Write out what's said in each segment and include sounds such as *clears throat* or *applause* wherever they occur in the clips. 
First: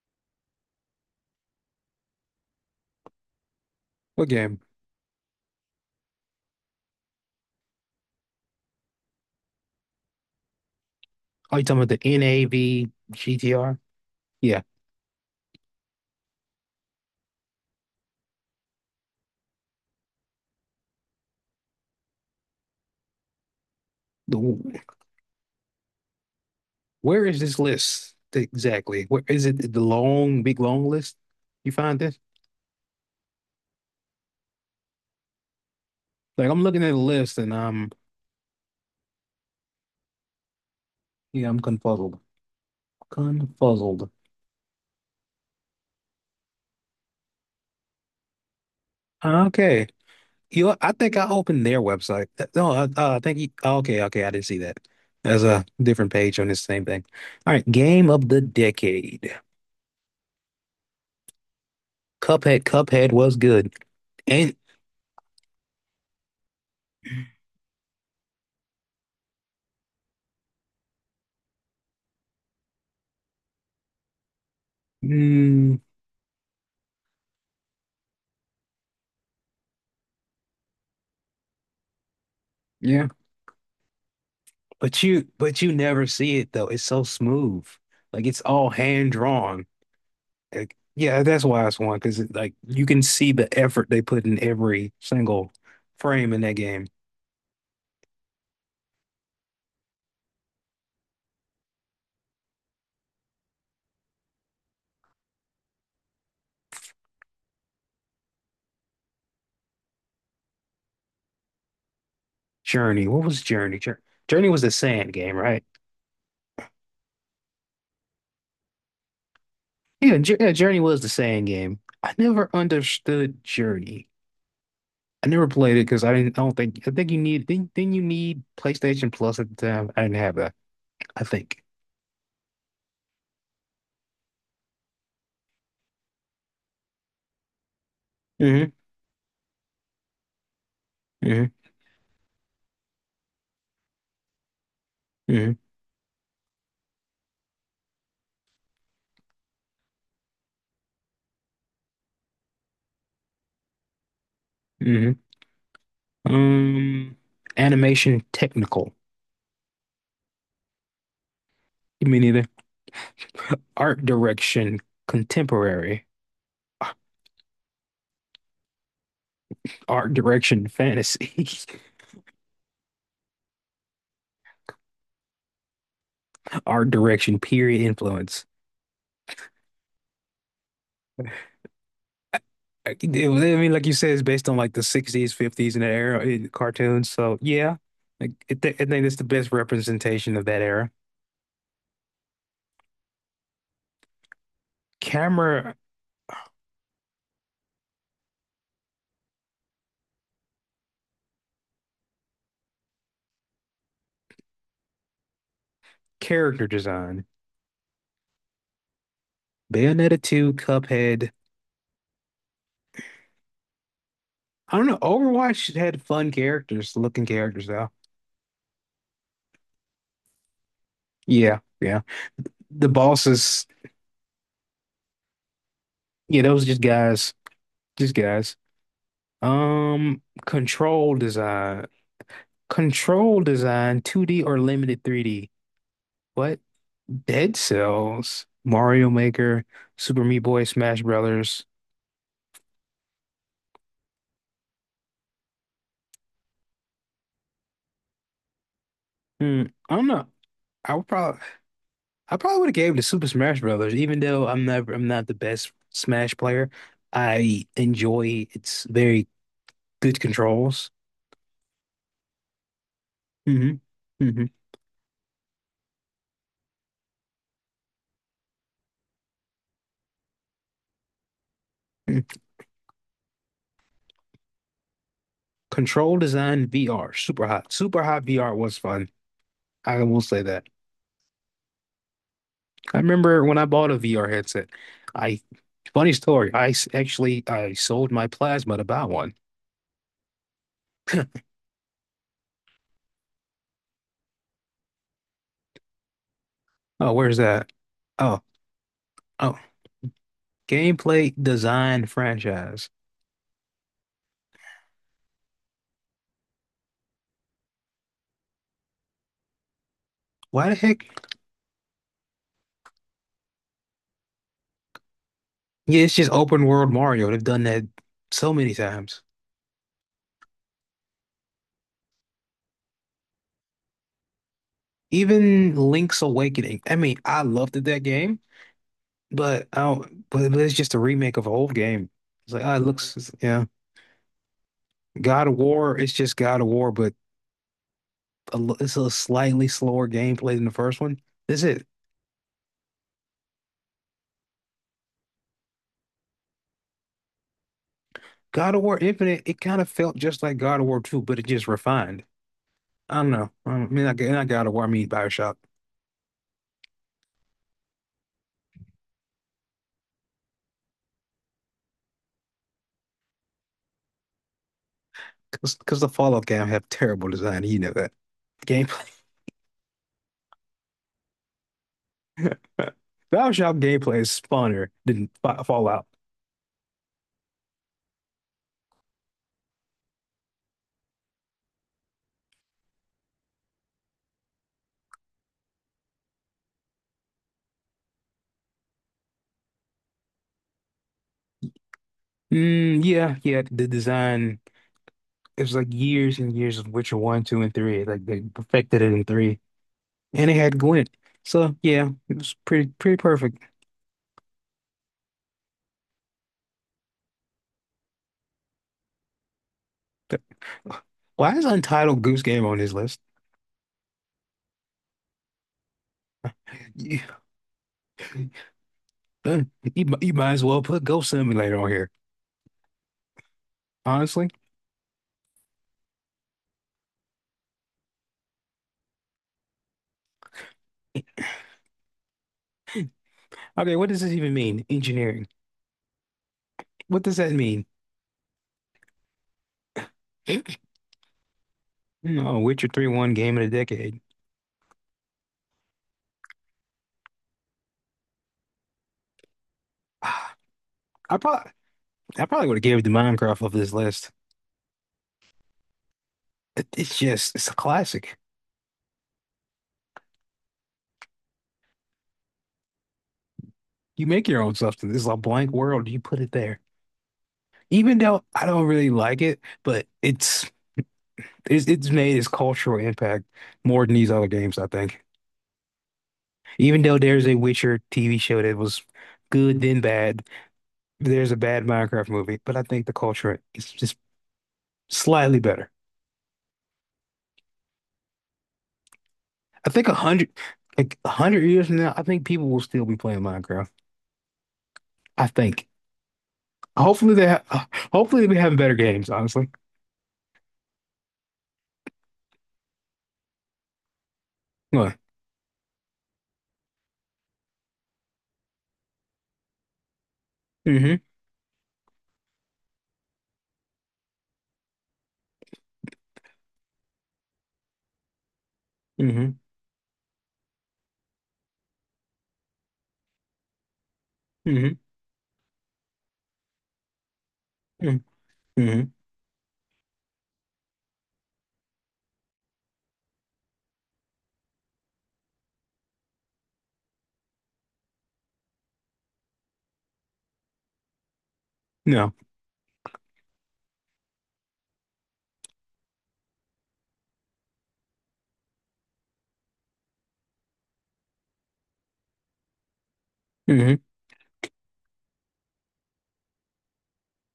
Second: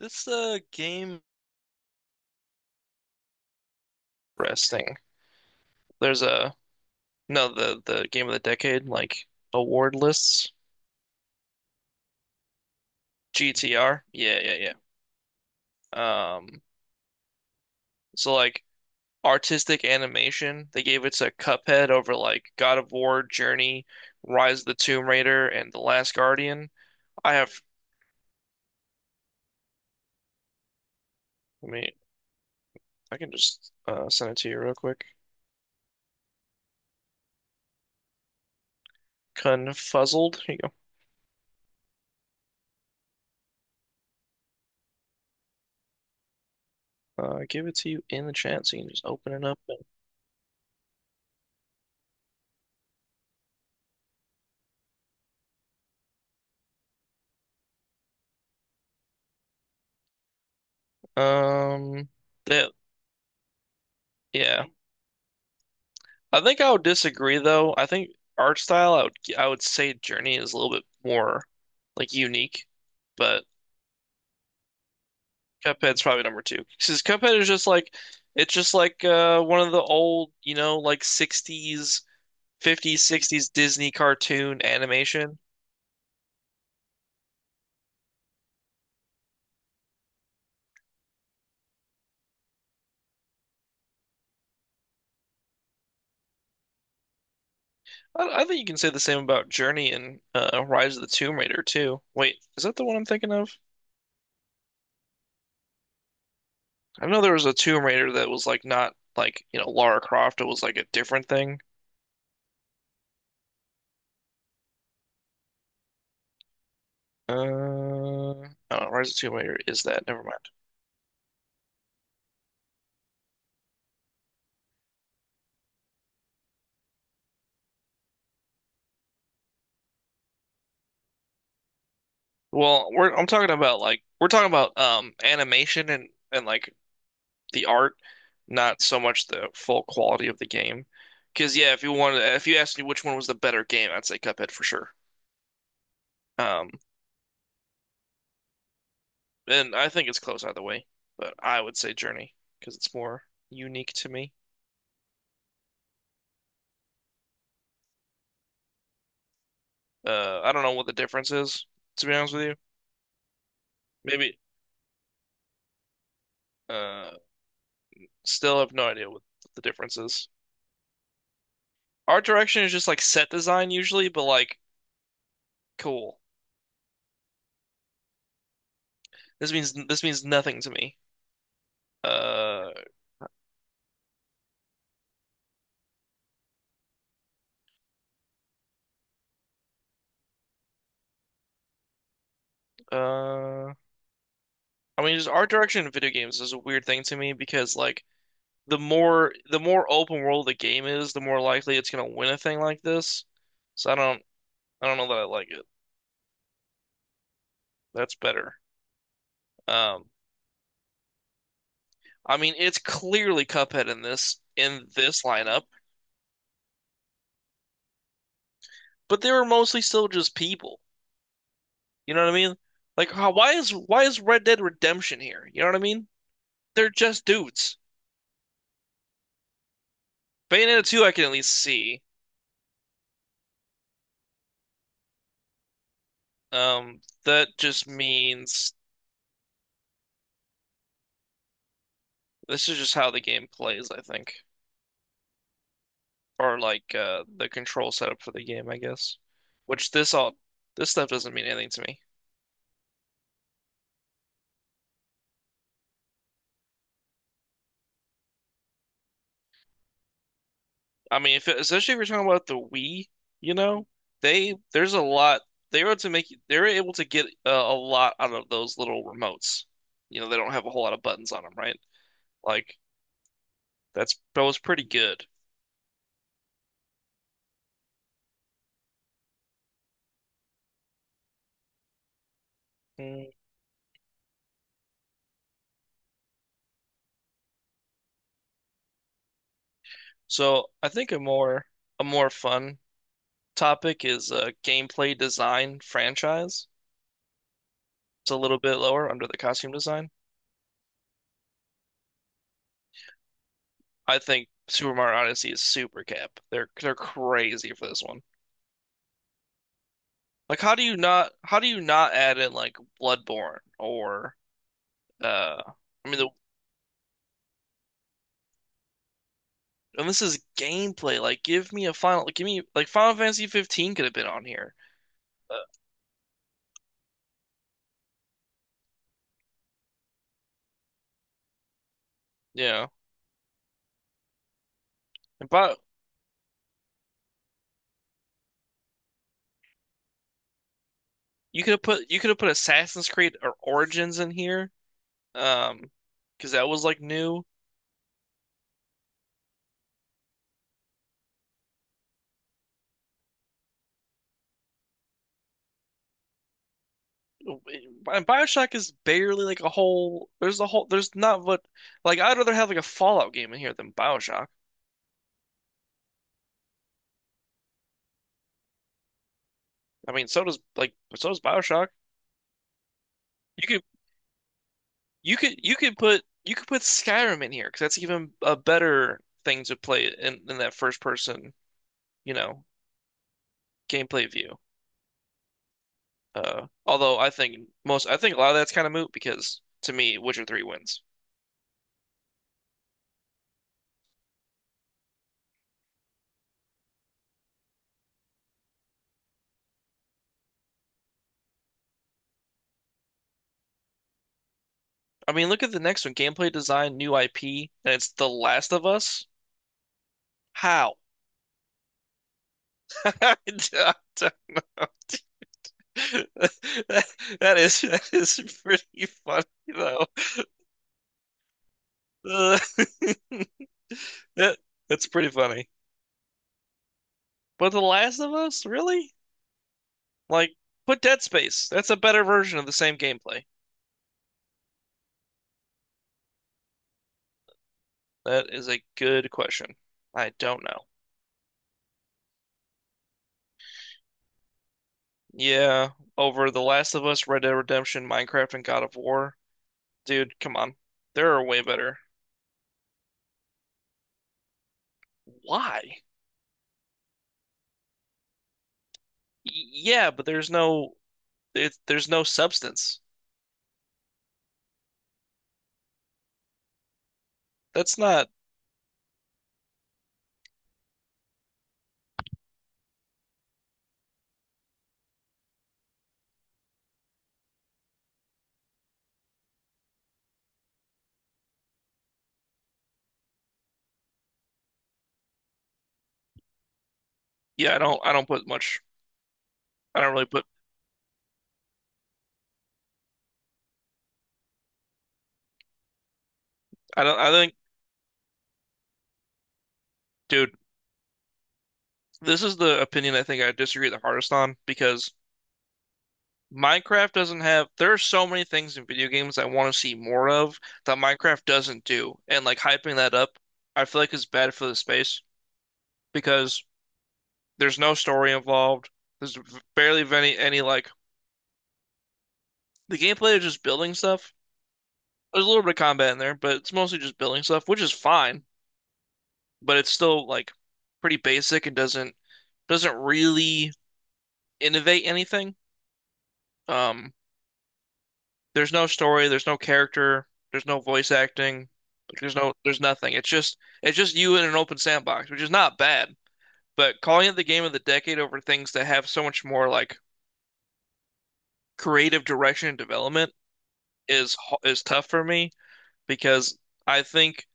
This game What game? resting. There's a No, the game of the decade, like award lists. Are you talking about the NAV GTR? GTR. Yeah, Yeah. yeah, yeah. So like artistic animation, they gave it to Cuphead over like God of War, Journey, The, Rise of the Tomb Raider, and The Last Guardian. where I is have this list exactly? Where is it the long, big long list? I You mean find this? I can just send it to you real quick. Like I'm looking at the list and I'm Confuzzled. Here you yeah, I'm confuzzled. Confuzzled. go. Give it to you in the chat so you can just open it up and Okay. You know, I think I opened their website. No, I think you, okay, okay, I didn't see that. There's a different page on this same thing. All right, game of the decade. um Cuphead, that Cuphead was good. And yeah. I think I would disagree though. I think art style, I would say Journey is a little bit more like unique, but mm, Cuphead's probably number two. Because Cuphead is just like it's just like one of the old, you know, like 60s, 50s, yeah. 60s Disney cartoon But you animation. but you never see it though. It's so smooth. Like it's all hand drawn. Like, yeah, that's why it's one because like you can see the effort they put in every single frame in that game. I think you can say the same about Journey and Rise of the Tomb Raider too. Wait, is that the one I'm thinking of? I know there was a Tomb Raider that was like not like, you know, Lara Croft. It was like a different thing. Journey. What was Journey? Journey was the sand game, right? Oh, Rise of Tomb Raider is that? Yeah, Never mind. yeah, Journey was the sand game. I never understood Journey. I never played it because I didn't. I don't think. I think you need. Then you need PlayStation Plus at the time. I didn't have that. I think. Well, we're I'm talking about like we're talking about animation and like the art, Hmm not so much the full quality of the game. hmm Because yeah, if you asked me which one was the better game, I'd say Cuphead for sure. hmm Um, and I think it's close either way, but I would say Journey because it's more unique to me. hmm Um, Animation technical. I don't know what the difference is, to You be mean honest with either you. art Maybe. direction contemporary, Uh, still have no idea what the difference art is. direction fantasy, Art direction is just like set design usually, but like cool. *laughs* art direction period influence. This means nothing to me. Uh, I mean, like you said, it's based on like the 60s, 50s, and that era in cartoons. So yeah, like, I think that's the best representation of that era. uh, I mean, just art Camera direction in video games is a weird thing to me because like the more open world the game is, the more likely it's gonna win a thing like this. So I don't know that I like it. character design. That's better. Um, Bayonetta 2, Cuphead. I mean, it's clearly Cuphead in I don't know. this lineup, Overwatch had fun characters, looking characters though. but they were mostly still just people. Yeah, yeah. You know what I mean? The Like, bosses. Why is Red Dead Redemption here? You know what I mean? Yeah, those just They're just guys, dudes. just guys. Bayonetta 2, I Control can at least design, see. control design, 2D or limited 3D. What? That Dead just Cells, means Mario Maker, Super Meat Boy, Smash Brothers. this is just how the game plays, I think. Or like the control setup for the game, I guess. Hmm, Which I don't this know. all this I would stuff doesn't probably, mean anything to me. I probably would have gave it to Super Smash Brothers, even though I'm never, I'm not the best Smash player. I enjoy its very good controls. I mean, if it, especially if you're talking about the Wii, you Hmm know, hmm they there's a lot they were able to get a lot out of those little remotes. You know, they don't have a whole lot of buttons on them, right? Like that was pretty good. Control design VR, super hot. Super hot VR was fun. I will say that. I Mm. remember when I bought a VR headset. I funny story. Actually I sold my plasma to buy one. So I think a more fun topic is gameplay design franchise. Oh, where's that? It's a Oh, little bit lower under the oh, costume design. gameplay design franchise. I think Super Mario Odyssey is super cap. They're crazy for this one. Like, Why the heck? How do you not add in like Bloodborne or uh Yeah, I it's mean the just open world Mario. They've done that so many times. and this is gameplay. Like, give me like Final Fantasy 15 could have been on here. Uh, Even Link's Awakening. I mean, I loved that game, but but it's just a remake of an old game. It's like, ah, it yeah, looks, yeah. God and of but War, it's just God of War, but it's a slightly slower gameplay than the first one. This you could is have put Assassin's Creed or Origins in here. Um, because that was like new. God of War Infinite. It kind of felt just like God of War 2, but it just refined. I don't know. I mean, I Not God of War, I mean BioShock. And BioShock is barely like a whole. There's a whole. There's not what. Like I'd rather have like a Fallout game in here than BioShock. Because the Fallout game have terrible design. You know that. Gameplay. I mean, so does BioShock. *laughs* You BioShock could gameplay is funner than Fallout. You could put Skyrim in here because that's even a better thing to play in that first person, you know, gameplay view. Although I think a lot of that's kind of moot because to me, Witcher 3 wins. Mm, yeah, yeah. The design it was like years and years of Witcher 1, 2, and 3. Like they perfected it in 3. And it had Gwent. So yeah, it was pretty perfect. I mean, look at the next one. Gameplay design, new IP, and it's The Last of Us. How? *laughs* Why is Untitled Goose Game on his list? *laughs* I don't know. *laughs* That You, that is pretty funny uh, though. you might as well put Ghost Simulator on here, Uh, *laughs* honestly. that, that's pretty funny. But The Last of Us, really? Like, put Dead Space. That's a better version of the same gameplay. Okay, what does this even mean? Engineering. What does that mean? That is a good question. I don't know. No, Witcher 3 won game of the decade. *sighs* Yeah, over The Last of Us, Red Dead Redemption, Minecraft, and God of War. Dude, Ah, come on. There I are way probably better. I probably would have gave it to Minecraft off this list. Why? It's just it's a classic. Yeah, but there's no substance. You make your own substance. It's a blank world. You put it there. That's Even not. though I don't really like it, but it's made its cultural impact more than these other games, I think. Even though there's a Witcher TV show that was good then bad, there's a bad Minecraft movie, but I think the culture is just slightly better. Yeah, I don't put much. I I think don't a really put. hundred, Like 100 years from now, I think people will still be playing Minecraft. I think. I don't. Hopefully they ha *sighs* hopefully they have better games, honestly. Dude. This is the opinion I think I disagree the hardest on because What? Minecraft doesn't have, there are so many things in video games I want to see more of that Mm-hmm. Minecraft doesn't do. And like hyping that up, I feel like is bad for the space because there's no story involved. There's Mm-hmm. barely any like, the gameplay is just building stuff. Mm-hmm. There's a little bit of combat in there, but it's mostly just building stuff, which is Mm-hmm. fine, Mm-hmm. but it's still like pretty basic and doesn't really innovate anything. Um, There's no story, there's no character, there's no voice acting, like No. There's nothing. It's just you in an open sandbox, which is not bad. But calling it the game of the decade over things that have so much more like creative direction and development Mm-hmm. is tough for me because I think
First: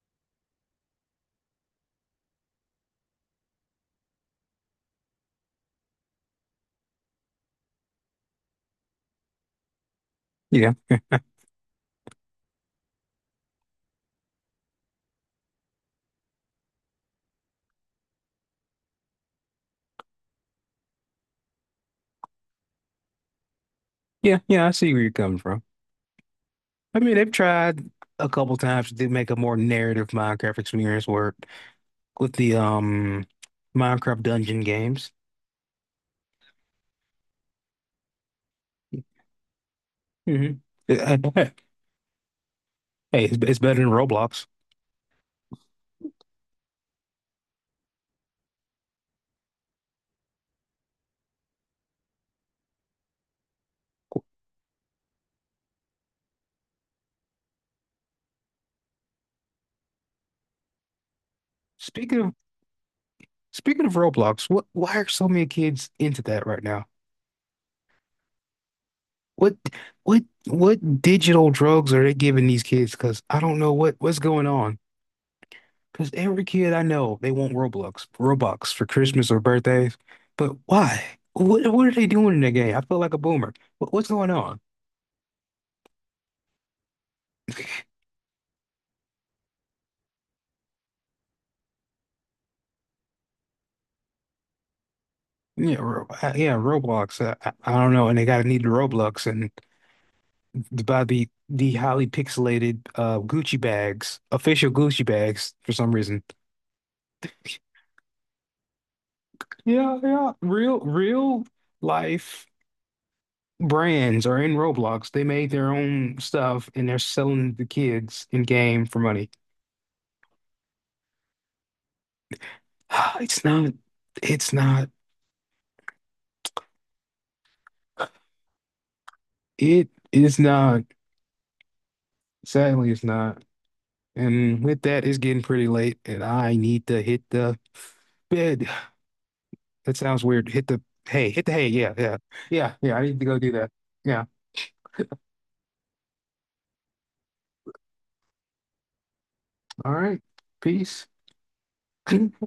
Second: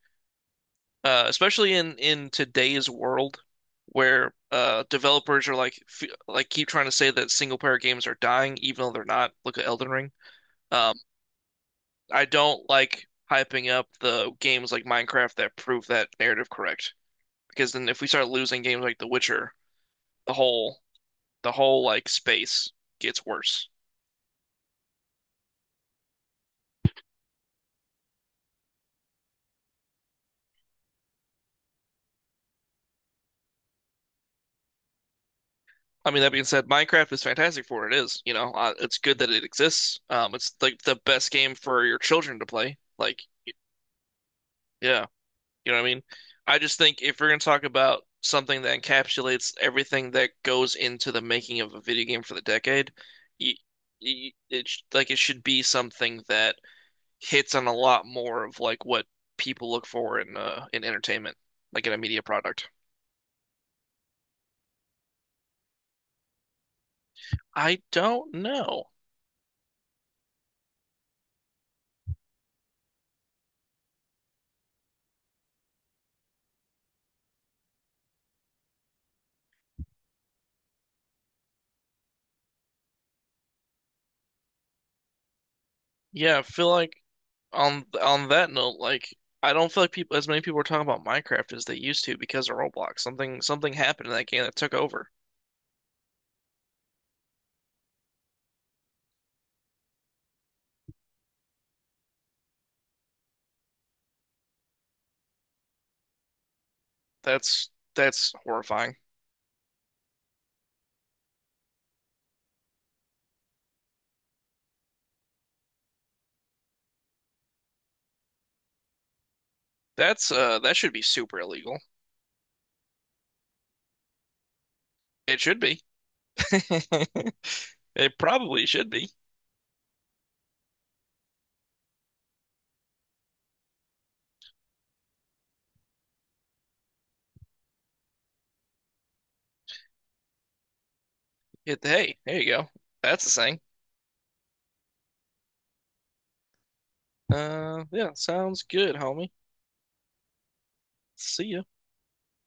especially in today's world where developers are like f like keep trying to say that single player games are dying even though they're not. Look at Elden Ring. Yeah. Um, I don't like hyping up the games like Minecraft that prove that narrative correct. Because then if we start losing games like The Witcher, the whole the whole like space gets worse. Yeah. Yeah. I see where you're coming from. I mean, they've tried a couple times to make a more narrative Minecraft experience work with the Minecraft dungeon games. I mean, that being said, Minecraft is fantastic for what it is. You know, it's good that it exists. It's Hmm like the best game for your children to play. Like, Hey, it's better than Roblox. yeah, you know what I mean? I just think if we're gonna talk about something that encapsulates everything that goes into the making of a video game for the decade, you, you, it sh- like it should be something that hits on a lot more of like what people look for in entertainment, like in a Speaking media of product. Speaking of Roblox, what why are so many kids into that right now? I don't know. What what what digital drugs are they giving these kids? Because I don't know what's going on. Because every kid I know, they want Roblox, Robux for Christmas or birthdays. But why? What are they doing in the game? I feel like a boomer. What, what's going on? Yeah, I feel like on that note, like I don't feel like people as many people are talking about Minecraft as they used to because of Roblox. Something happened in that game that took over. Yeah, yeah, Roblox. I don't know, and they gotta need the Roblox and about the highly pixelated Gucci bags, official Gucci bags for some reason. That's that's horrifying. Yeah, yeah, real life brands are in Roblox. They made their own stuff and they're selling the kids in game for money. That's that should be super illegal. *sighs* It's not. It's not. It should be. *laughs* It probably should be. It is not. Sadly, it's not. And with that, it's getting pretty late, and I need to hit the bed. That sounds weird. Hit the hay. Hit the hay. Yeah, yeah, Hey, there you go. yeah, yeah. I need That's to the go do thing. that. Yeah. Yeah, sounds good, homie. All right. Peace. See ya. *clears throat* *laughs*